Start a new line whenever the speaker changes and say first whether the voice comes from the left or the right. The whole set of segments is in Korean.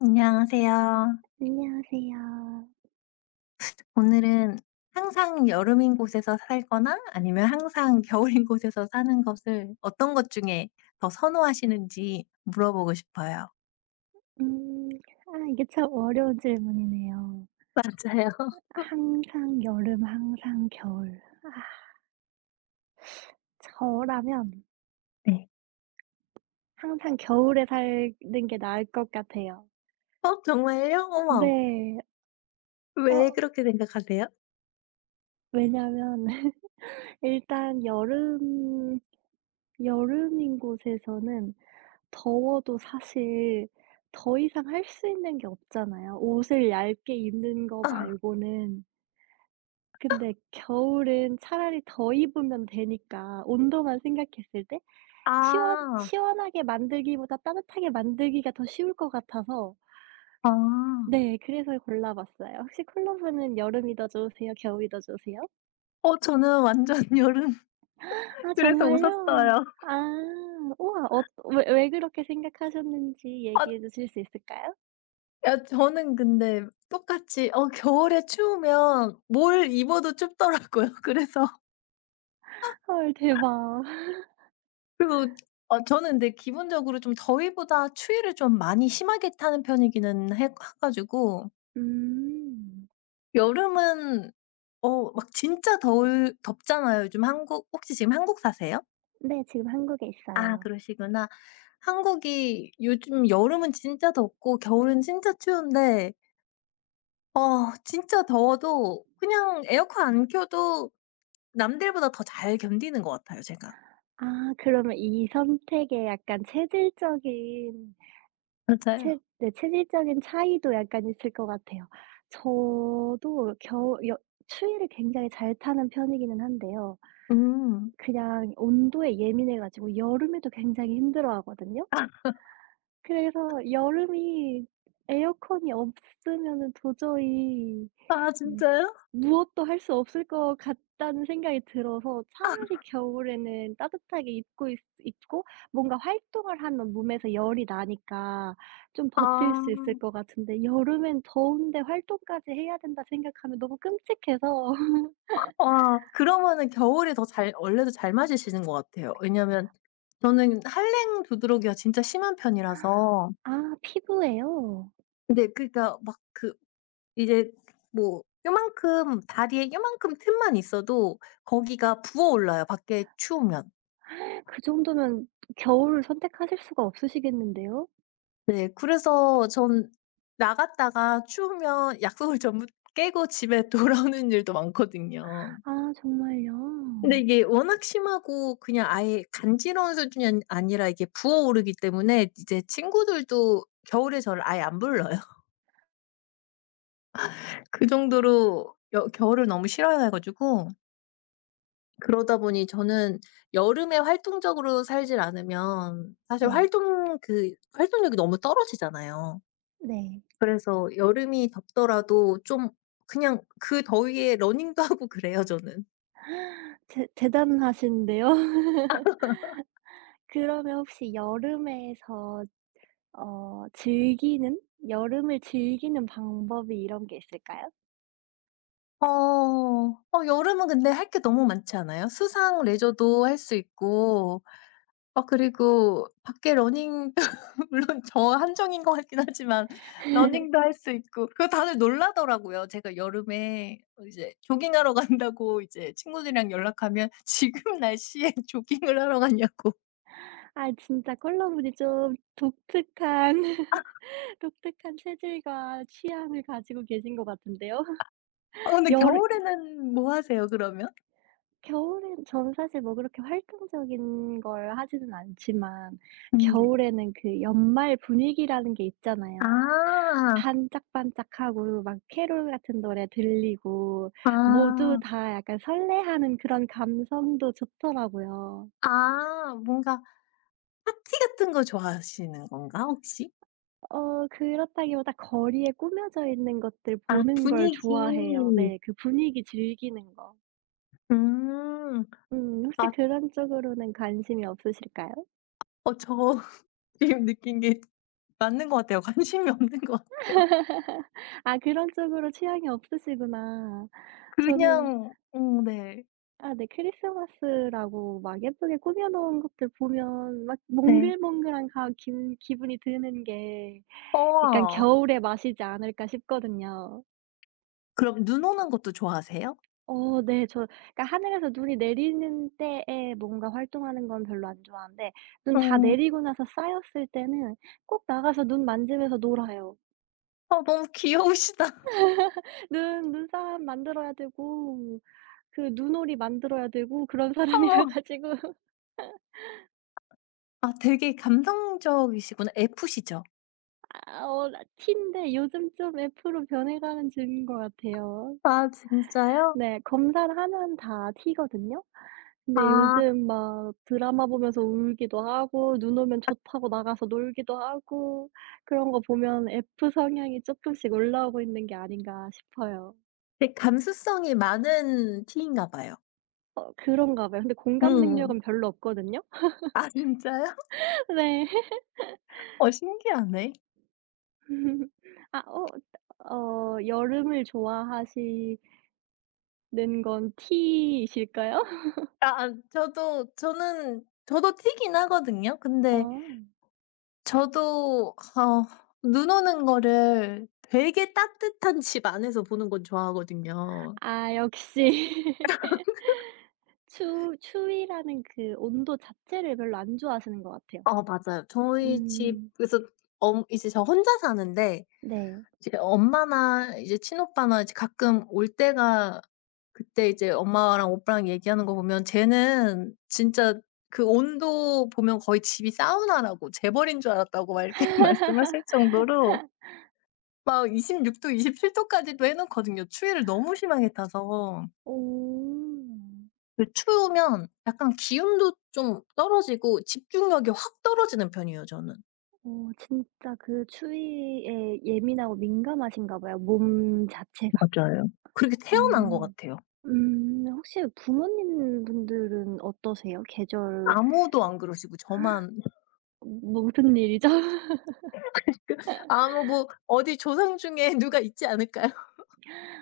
left: 안녕하세요.
right: 안녕하세요.
left: 오늘은 항상 여름인 곳에서 살거나 아니면 항상 겨울인 곳에서 사는 것을 어떤 것 중에 더 선호하시는지 물어보고 싶어요.
right: 음. 아 이게 참 어려운 질문이네요.
left: 맞아요.
right: 항상 여름, 항상 겨울. 아 저라면
left: 네.
right: 항상 겨울에 사는 게 나을 것 같아요.
left: 정말요? 어머.
right: 네.
left: 왜
right: 어
left: 그렇게 생각하세요?
right: 왜냐면 일단 여름인 곳에서는 더워도 사실 더 이상 할 수 있는 게 없잖아요. 옷을 얇게 입는 거 말고는. 근데 겨울은 차라리 더 입으면 되니까 온도만 생각했을 때 시원
left: 아.
right: 시원하게 만들기보다 따뜻하게 만들기가 더 쉬울 것 같아서
left: 아.
right: 네 그래서 골라봤어요. 혹시 콜라보는 여름이 더 좋으세요? 겨울이 더 좋으세요?
left: 저는 완전 여름
right: 아
left: 그래서
right: 정말요?
left: 웃었어요.
right: 아 우와. 왜 그렇게 생각하셨는지
left: 아
right: 얘기해 주실 수 있을까요?
left: 야 저는 근데 똑같이 겨울에 추우면 뭘 입어도 춥더라고요. 그래서
right: 헐 대박.
left: 그리고 저는 근데 기본적으로 좀 더위보다 추위를 좀 많이 심하게 타는 편이기는 해 가지고
right: 음.
left: 여름은 진짜 더울 덥잖아요. 요즘 한국 혹시 지금 한국 사세요?
right: 네 지금 한국에
left: 아
right: 있어요.
left: 그러시구나. 한국이 요즘 여름은 진짜 덥고 겨울은 진짜 추운데 진짜 더워도 그냥 에어컨 안 켜도 남들보다 더 잘 견디는 것 같아요 제가.
right: 아 그러면 이 선택에 약간 체질적인
left: 맞아요.
right: 체 네 체질적인 차이도 약간 있을 것 같아요. 저도 겨우 여 추위를 굉장히 잘 타는 편이기는 한데요.
left: 음.
right: 그냥 온도에 예민해 가지고 여름에도 굉장히 힘들어하거든요. 그래서 여름이 에어컨이 없으면은 도저히
left: 아 진짜요?
right: 무엇도 할 수 없을 것 같다는 생각이 들어서 차라리 겨울에는 따뜻하게 입고 뭔가 활동을 하면 몸에서 열이 나니까 좀 버틸
left: 아.
right: 수 있을 것 같은데 여름엔 더운데 활동까지 해야 된다 생각하면 너무 끔찍해서
left: 와 그러면은 겨울에 더 잘 원래도 잘 마시시는 것 같아요. 왜냐면 저는 한랭 두드러기가 진짜 심한 편이라서
right: 아 피부예요.
left: 근데 그니까 막 그 이제 뭐 요만큼 다리에 요만큼 틈만 있어도 거기가 부어올라요, 밖에 추우면.
right: 그 정도면 겨울을 선택하실 수가 없으시겠는데요?
left: 네 그래서 전 나갔다가 추우면 약속을 전부 깨고 집에 돌아오는 일도 많거든요.
right: 아
left: 근데
right: 정말요?
left: 이게 워낙 심하고 그냥 아예 간지러운 수준이 아니 아니라 이게 부어오르기 때문에 이제 친구들도 겨울에 저를 아예 안 불러요. 그 정도로 여 겨울을 너무 싫어해 가지고 그러다 보니 저는 여름에 활동적으로 살질 않으면 사실
right: 네.
left: 활동력이 너무 떨어지잖아요.
right: 네.
left: 그래서 여름이 덥더라도 좀 그냥 그 더위에 러닝도 하고 그래요 저는.
right: 대 대단하신데요. 그러면 혹시 여름에서 어 즐기는 여름을 즐기는 방법이 이런 게 있을까요?
left: 어. 여름은 근데 할 게 너무 많지 않아요? 수상 레저도 할 수 있고 그리고 밖에 러닝 물론 저 한정인 것 같긴 하지만 러닝도 할 수 있고 그거 다들 놀라더라고요. 제가 여름에 이제 조깅하러 간다고 이제 친구들이랑 연락하면 "지금 날씨에 조깅을 하러 갔냐고.
right: 아 진짜 컬러분이 좀 독특한 독특한 체질과 취향을 가지고 계신 것 같은데요.
left: 근데
right: 여름
left: 겨울에는 뭐 하세요 그러면?
right: 겨울엔 저는 사실 뭐 그렇게 활동적인 걸 하지는 않지만
left: 네.
right: 겨울에는 그 연말 분위기라는 게 있잖아요.
left: 아.
right: 반짝반짝하고 막 캐롤 같은 노래 들리고 모두
left: 아.
right: 다 약간 설레하는 그런 감성도 좋더라고요.
left: 아. 뭔가 파티 같은 거 좋아하시는 건가 혹시?
right: 그렇다기보다 거리에 꾸며져 있는 것들
left: 아
right: 보는 걸 좋아해요.
left: 분위기.
right: 네. 그 분위기 즐기는 거.
left: 음.
right: 혹시
left: 아
right: 그런 쪽으로는 관심이 없으실까요?
left: 저 지금 느낀 게 맞는 것 같아요. 관심이 없는 것 같아요.
right: 아 그런 쪽으로 취향이 없으시구나. 저는
left: 그냥 네.
right: 아 네 크리스마스라고 막 예쁘게 꾸며 놓은 것들 보면 막
left: 네.
right: 몽글몽글한 가 기 기분이 드는 게 약간
left: 어
right: '겨울의 맛이지 않을까?' 싶거든요.
left: 그럼 눈 오는 것도 좋아하세요?
right: 어 네. 그러니까 하늘에서 눈이 내리는 때에 뭔가 활동하는 건 별로 안 좋아하는데 눈 다
left: 음.
right: 내리고 나서 쌓였을 때는 꼭 나가서 눈 만지면서 놀아요.
left: 아 너무 귀여우시다.
right: 눈 눈사람 만들어야 되고 그 눈오리 만들어야 되고 그런 사람이라
left: 어머.
right: 가지고
left: 아 되게 감성적이시구나. F시죠?
right: 나 T인데 요즘 좀 F로 변해가는 중인 것 같아요.
left: 아 진짜요?
right: 네. 검사를 하면 다 T거든요. 근데
left: 아
right: 요즘 막 드라마 보면서 울기도 하고 눈 오면 좋다고 나가서 놀기도 하고 그런 거 보면 F 성향이 쪼끔씩 올라오고 있는 게 아닌가 싶어요.
left: 되게 감수성이 많은 T인가 봐요.
right: 어 그런가 봐요. 근데 공감
left: 음.
right: 능력은 별로 없거든요.
left: 아 진짜요?
right: 네.
left: 어 신기하네.
right: 아 어 여름을 좋아하시는 건 T이실까요?
left: 저도 저는 저도 튀긴 하거든요. 근데
right: 어.
left: 저도 눈 오는 거를 되게 따뜻한 집 안에서 보는 건 좋아하거든요.
right: 아 역시. 추 추위라는 그 온도 자체를 별로 안 좋아하시는 것 같아요.
left: 어 맞아요. 저희
right: 음.
left: 집에서 엄 이제 저 혼자 사는데
right: 네.
left: 이제 엄마나 이제 친오빠나 이제 가끔 올 때가 그때 이제 엄마랑 오빠랑 얘기하는 거 보면 쟤는 진짜 그 온도 보면 거의 집이 사우나라고 재벌인 줄 알았다고 막 이렇게 말씀하실 정도로 막 26도 27 도까지도 해 놓거든요, 추위를 너무 심하게 타서.
right: 오.
left: 그 추우면 약간 기운도 좀 떨어지고 집중력이 확 떨어지는 편이에요, 저는.
right: 어 진짜 그 추위에 예민하고 민감하신가 봐요, 몸 자체가.
left: 맞아요. 그렇게 태어난 것
right: 음.
left: 같아요.
right: 음. 혹시 부모님 분들은 어떠세요? 계절
left: 아무도 안 그러시고 저만
right: 뭐 무슨 일이죠?
left: 그러니까 아무 뭐 어디 조상 중에 누가 있지 않을까요?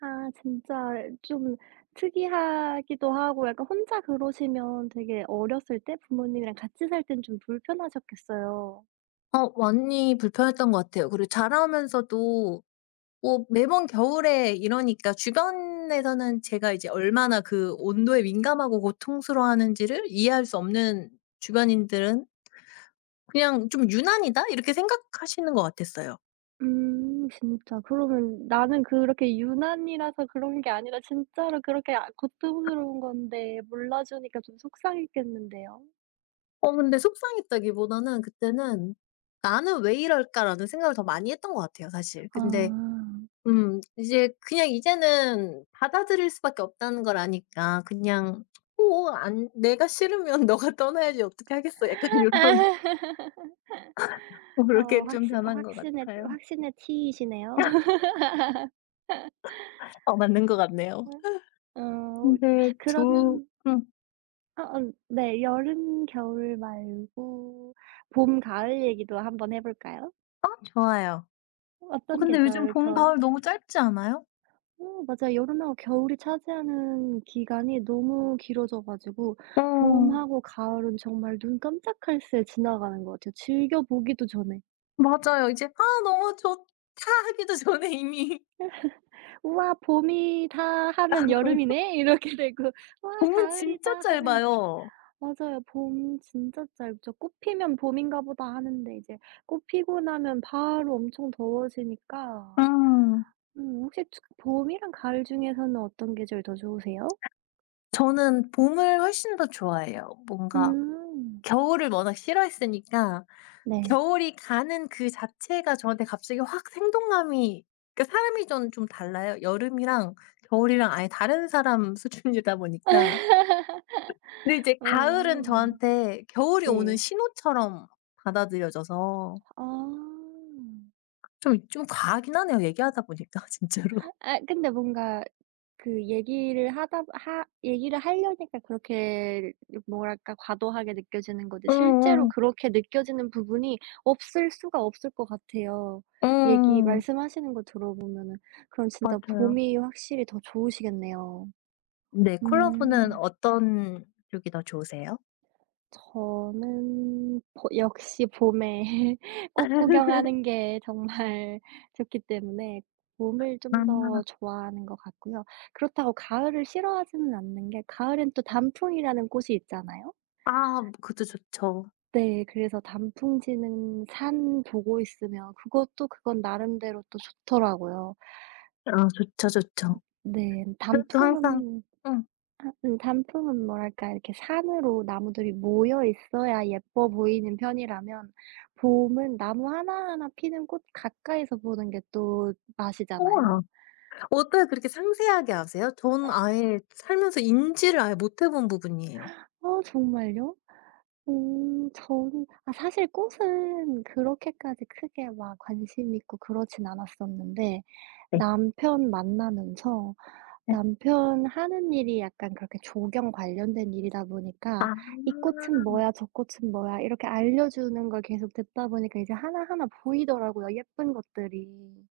right: 아 진짜 좀 특이하기도 하고 약간 혼자 그러시면 되게 어렸을 때 부모님이랑 같이 살 땐 좀 불편하셨겠어요.
left: 어 많이 불편했던 것 같아요. 그리고 자라면서도 뭐 매번 겨울에 이러니까 주변에서는 제가 이제 얼마나 그 온도에 민감하고 고통스러워하는지를 이해할 수 없는 주변인들은 그냥 '좀 유난이다.' 이렇게 생각하시는 것 같았어요.
right: 진짜 그러면 나는 그렇게 유난이라서 그런 게 아니라 진짜로 그렇게 아 고통스러운 건데 몰라 주니까 좀 속상했겠는데요.
left: 어 근데 속상했다기보다는 그때는 '나는 왜 이럴까.'라는 생각을 더 많이 했던 것 같아요 사실.
right: 아.
left: 근데 이제 그냥 이제는 받아들일 수밖에 없다는 걸 아니까 그냥 '뭐 안 내가 싫으면 너가 떠나야지 어떻게 하겠어.' 약간 요런 그렇
right: 어
left: 게 좀
right: 확신
left: 변한 것
right: 확신의
left: 같아요.
right: 확신의 T이시네요.
left: 어 맞는 것 같네요.
right: 어
left: 근데 두..
right: 그러면
left: 응,
right: 어어 네. 여름, 겨울 말고 봄, 가을 얘기도 한번 해 볼까요?
left: 좋아요. 어
right: 어떤
left: 근데 요즘
right: 계절
left: 봄,
right: 더
left: 가을 너무 짧지 않아요?
right: 어 맞아요. 여름하고 겨울이 차지하는 기간이 너무 길어져 가지고
left: 어
right: 봄하고 가을은 정말 눈 깜짝할 새 지나가는 것 같아요. 즐겨 보기도 전에
left: 맞아요. 이제 '아 너무 좋다.' 하기도 전에 이미
right: '우와 봄이다.' 하면 여름이네 이렇게 되고 '우와
left: 봄은 진짜
right: 가을이다.' 하면
left: 짧아요.
right: 맞아요. 봄 진짜 짧죠. 꽃 피면 '봄인가 보다.' 하는데 이제 꽃 피고 나면 바로 엄청 더워지니까
left: 음.
right: 혹시 추 봄이랑 가을 중에서는 어떤 계절 더 좋으세요?
left: 저는 봄을 훨씬 더 좋아해요. 뭔가
right: 음.
left: 겨울을 워낙 싫어했으니까
right: 네.
left: 겨울이 가는 그 자체가 저한테 갑자기 확 생동감이 그러니까 사람이 저는 좀 달라요. 여름이랑 겨울이랑 아예 다른 사람 수준이다 보니까. 근데 이제 가을은
right: 어.
left: 저한테 겨울이 오는
right: 네.
left: 신호처럼 받아들여져서
right: 아.
left: 좀 과하긴 하네요, 얘기하다 보니까 진짜로.
right: 아 근데 뭔가 그 얘기를 하다 하 얘기를 하려니까 그렇게 뭐랄까 과도하게 느껴지는 거지 실제로
left: 음음.
right: 그렇게 느껴지는 부분이 없을 수가 없을 것 같아요. 얘기
left: 음.
right: 말씀하시는 거 들어보면은 그럼 진짜
left: 맞아요.
right: 봄이 확실히 더 좋으시겠네요.
left: 네. 콜라보는
right: 음.
left: 어떤 쪽이 더 좋으세요?
right: 저는 보 역시 봄에 꽃 구경하는 게 정말 좋기 때문에 봄을 좀 더
left: 아.
right: 좋아하는 것 같고요. 그렇다고 가을을 싫어하지는 않는 게 가을엔 또 단풍이라는 꽃이 있잖아요.
left: 아 그것도 좋죠.
right: 네. 그래서 단풍 지는 산 보고 있으면 그것도 그건 나름대로 또 좋더라고요.
left: 아 좋죠, 좋죠.
right: 네.
left: 그것도 항상
right: 단풍은
left: 응
right: 단풍은 뭐랄까 이렇게 산으로 나무들이 모여 있어야 예뻐 보이는 편이라면 봄은 나무 하나하나 피는 꽃 가까이서 보는 게 또
left: 우와.
right: 맛이잖아요.
left: 어떻게 그렇게 상세하게 아세요? 전 아예 살면서 인지를 아예 못해본 부분이에요.
right: 어 정말요? 저는 사실 꽃은 그렇게까지 크게 막 관심 있고 그러진 않았었는데
left: 네.
right: 남편 만나면서
left: 네.
right: 남편 하는 일이 약간 그렇게 조경 관련된 일이다 보니까
left: 아.
right: "이 꽃은 뭐야. 저 꽃은 뭐야." 이렇게 알려주는 걸 계속 듣다 보니까 이제 하나하나 보이더라고요, 예쁜 것들이.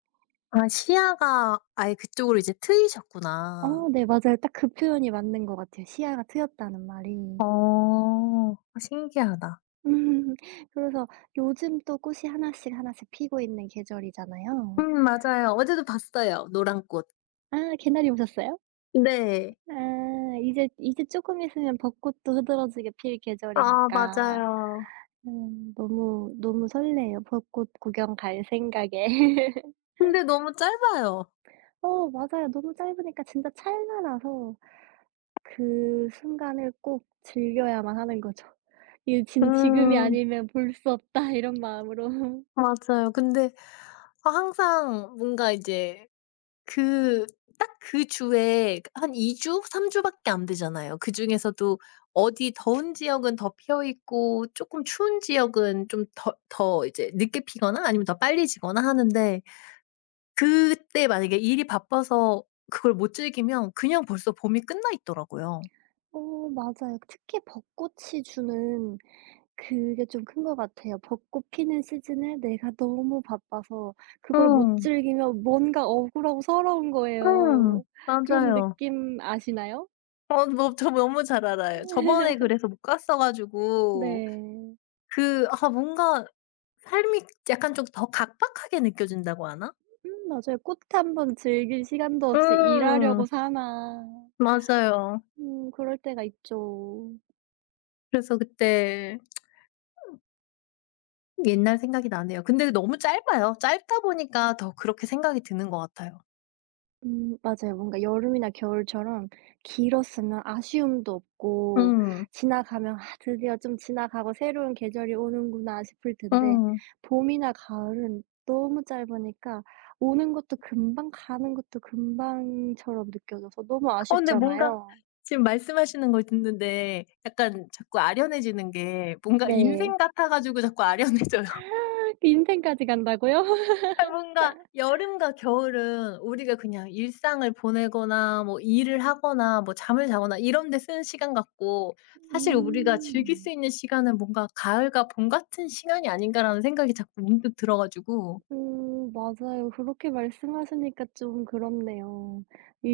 left: 아 시야가 아예 그쪽으로 이제 트이셨구나.
right: 어 네 맞아요. 딱 그 표현이 맞는 것 같아요, 시야가 트였다는 말이.
left: 어. 신기하다.
right: 음, 그래서 요즘 또 꽃이 하나씩 하나씩 피고 있는 계절이잖아요.
left: 맞아요. 어제도 봤어요, 노란 꽃.
right: 아 개나리 오셨어요.
left: 네.
right: 아 이제 조금 있으면 벚꽃도 흐드러지게 필
left: 아
right: 계절이니까.
left: 맞아요.
right: 너무, 너무 설레요. 벚꽃 구경 갈 생각에.
left: 근데 너무 짧아요.
right: 어 맞아요. 너무 짧으니까 진짜 찰나라서 그 순간을 꼭 즐겨야만 하는 거죠. 이게 '진 지금이
left: 음
right: 아니면 볼 수 없다.' 이런 마음으로.
left: 맞아요. 근데 아 항상 뭔가 이제 그 딱 그 주에 한 2주, 3 주밖에 안 되잖아요. 그중에서도 어디 더운 지역은 더 피어 있고 쪼끔 추운 지역은 좀 더 이제 늦게 피거나 아니면 더 빨리 지거나 하는데 그때 만약에 일이 바빠서 그걸 못 즐기면 그냥 벌써 봄이 끝나 있더라고요.
right: 어 맞아요. 특히 벚꽃이 주는 그게 좀 큰 것 같아요. 벚꽃 피는 시즌에 내가 너무 바빠서 그걸 못
left: 응,
right: 즐기면 뭔가 억울하고 서러운
left: 응,
right: 거예요. 그런
left: 맞아요.
right: 느낌 아시나요?
left: 어 뭐 저 너무 잘 알아요. 저번에 그래서 못 갔어 가지고
right: 네.
left: 그 아 뭔가 삶이 약간 좀 더 각박하게 느껴진다고 하나?
right: 맞아요. 꽃 한번 즐길 시간도 없이
left: 음.
right: 일하려고 사나.
left: 맞아요.
right: 그럴 때가 있죠.
left: 그래서 그때 옛날 생각이 나네요. 근데 너무 짧아요. 짧다 보니까 더 그렇게 생각이 드는 것 같아요.
right: 맞아요. 뭔가 여름이나 겨울처럼 길었으면 아쉬움도 없고
left: 음.
right: 지나가면 '아 드디어 좀 지나가고 새로운 계절이 오는구나.' 싶을 텐데
left: 음.
right: 봄이나 가을은 너무 짧으니까 오는 것도 금방 가는 것도 금방처럼 느껴져서 너무
left: 어 근데 뭔가
right: 아쉽잖아요.
left: 지금 말씀하시는 걸 듣는데 약간 자꾸 아련해지는 게 뭔가
right: 네.
left: 인생 같아 가지고 자꾸 아련해져요.
right: 인생까지 간다고요?
left: 아 뭔가 여름과 겨울은 우리가 그냥 일상을 보내거나 뭐 일을 하거나 뭐 잠을 자거나 이런 데 쓰는 시간 같고 사실 우리가 즐길 수
right: 음.
left: 있는 시간은 뭔가 '가을과 봄 같은 시간이 아닌가.'라는 생각이 자꾸 문득 들어 가지고
right: 맞아요. 그렇게 말씀하시니까 좀 그렇네요.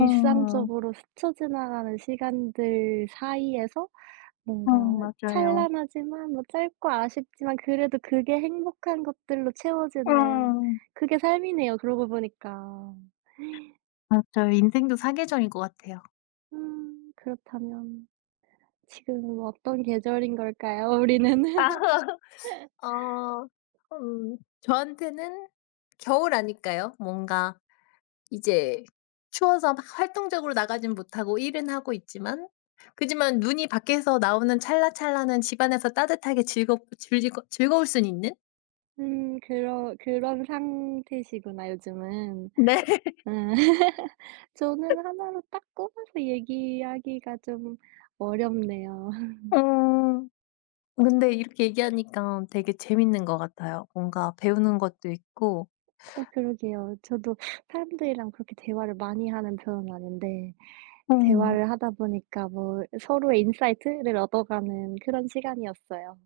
left: 음
right: 스쳐 지나가는 시간들 사이에서 뭔가
left: 맞아요.
right: 찬란하지만 뭐 짧고 아쉽지만 그래도 그게 행복한 것들로 채워지는
left: 음.
right: 그게 삶이네요 그러고 보니까.
left: 맞아요. 인생도 사계절인 것 같아요.
right: 그렇다면 지금 뭐 어떤 계절인 걸까요 우리는?
left: 어 음 저한테는 겨울 아닐까요? 뭔가 이제 추워서 막 활동적으로 나가진 못하고 일은 하고 있지만 그지만 눈이 밖에서 나오는 찰나찰나는 집 안에서 따뜻하게 즐겁 즐거 즐거울 순 있는?
right: 그러 그런 상태시구나 요즘은.
left: 네.
right: 음. 저는 하나로 딱 꼽아서 얘기하기가 좀 어렵네요.
left: 어. 근데 이렇게 얘기하니까 되게 재밌는 것 같아요. 뭔가 배우는 것도 있고
right: 어 그러게요. 저도 사람들이랑 그렇게 대화를 많이 하는 편은 아닌데
left: 음.
right: 대화를 하다 보니까 뭐 서로의 인사이트를 얻어가는 그런 시간이었어요.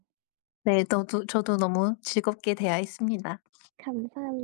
left: 네. 너도 저도 너무 즐겁게 대화했습니다.
right: 감사합니다.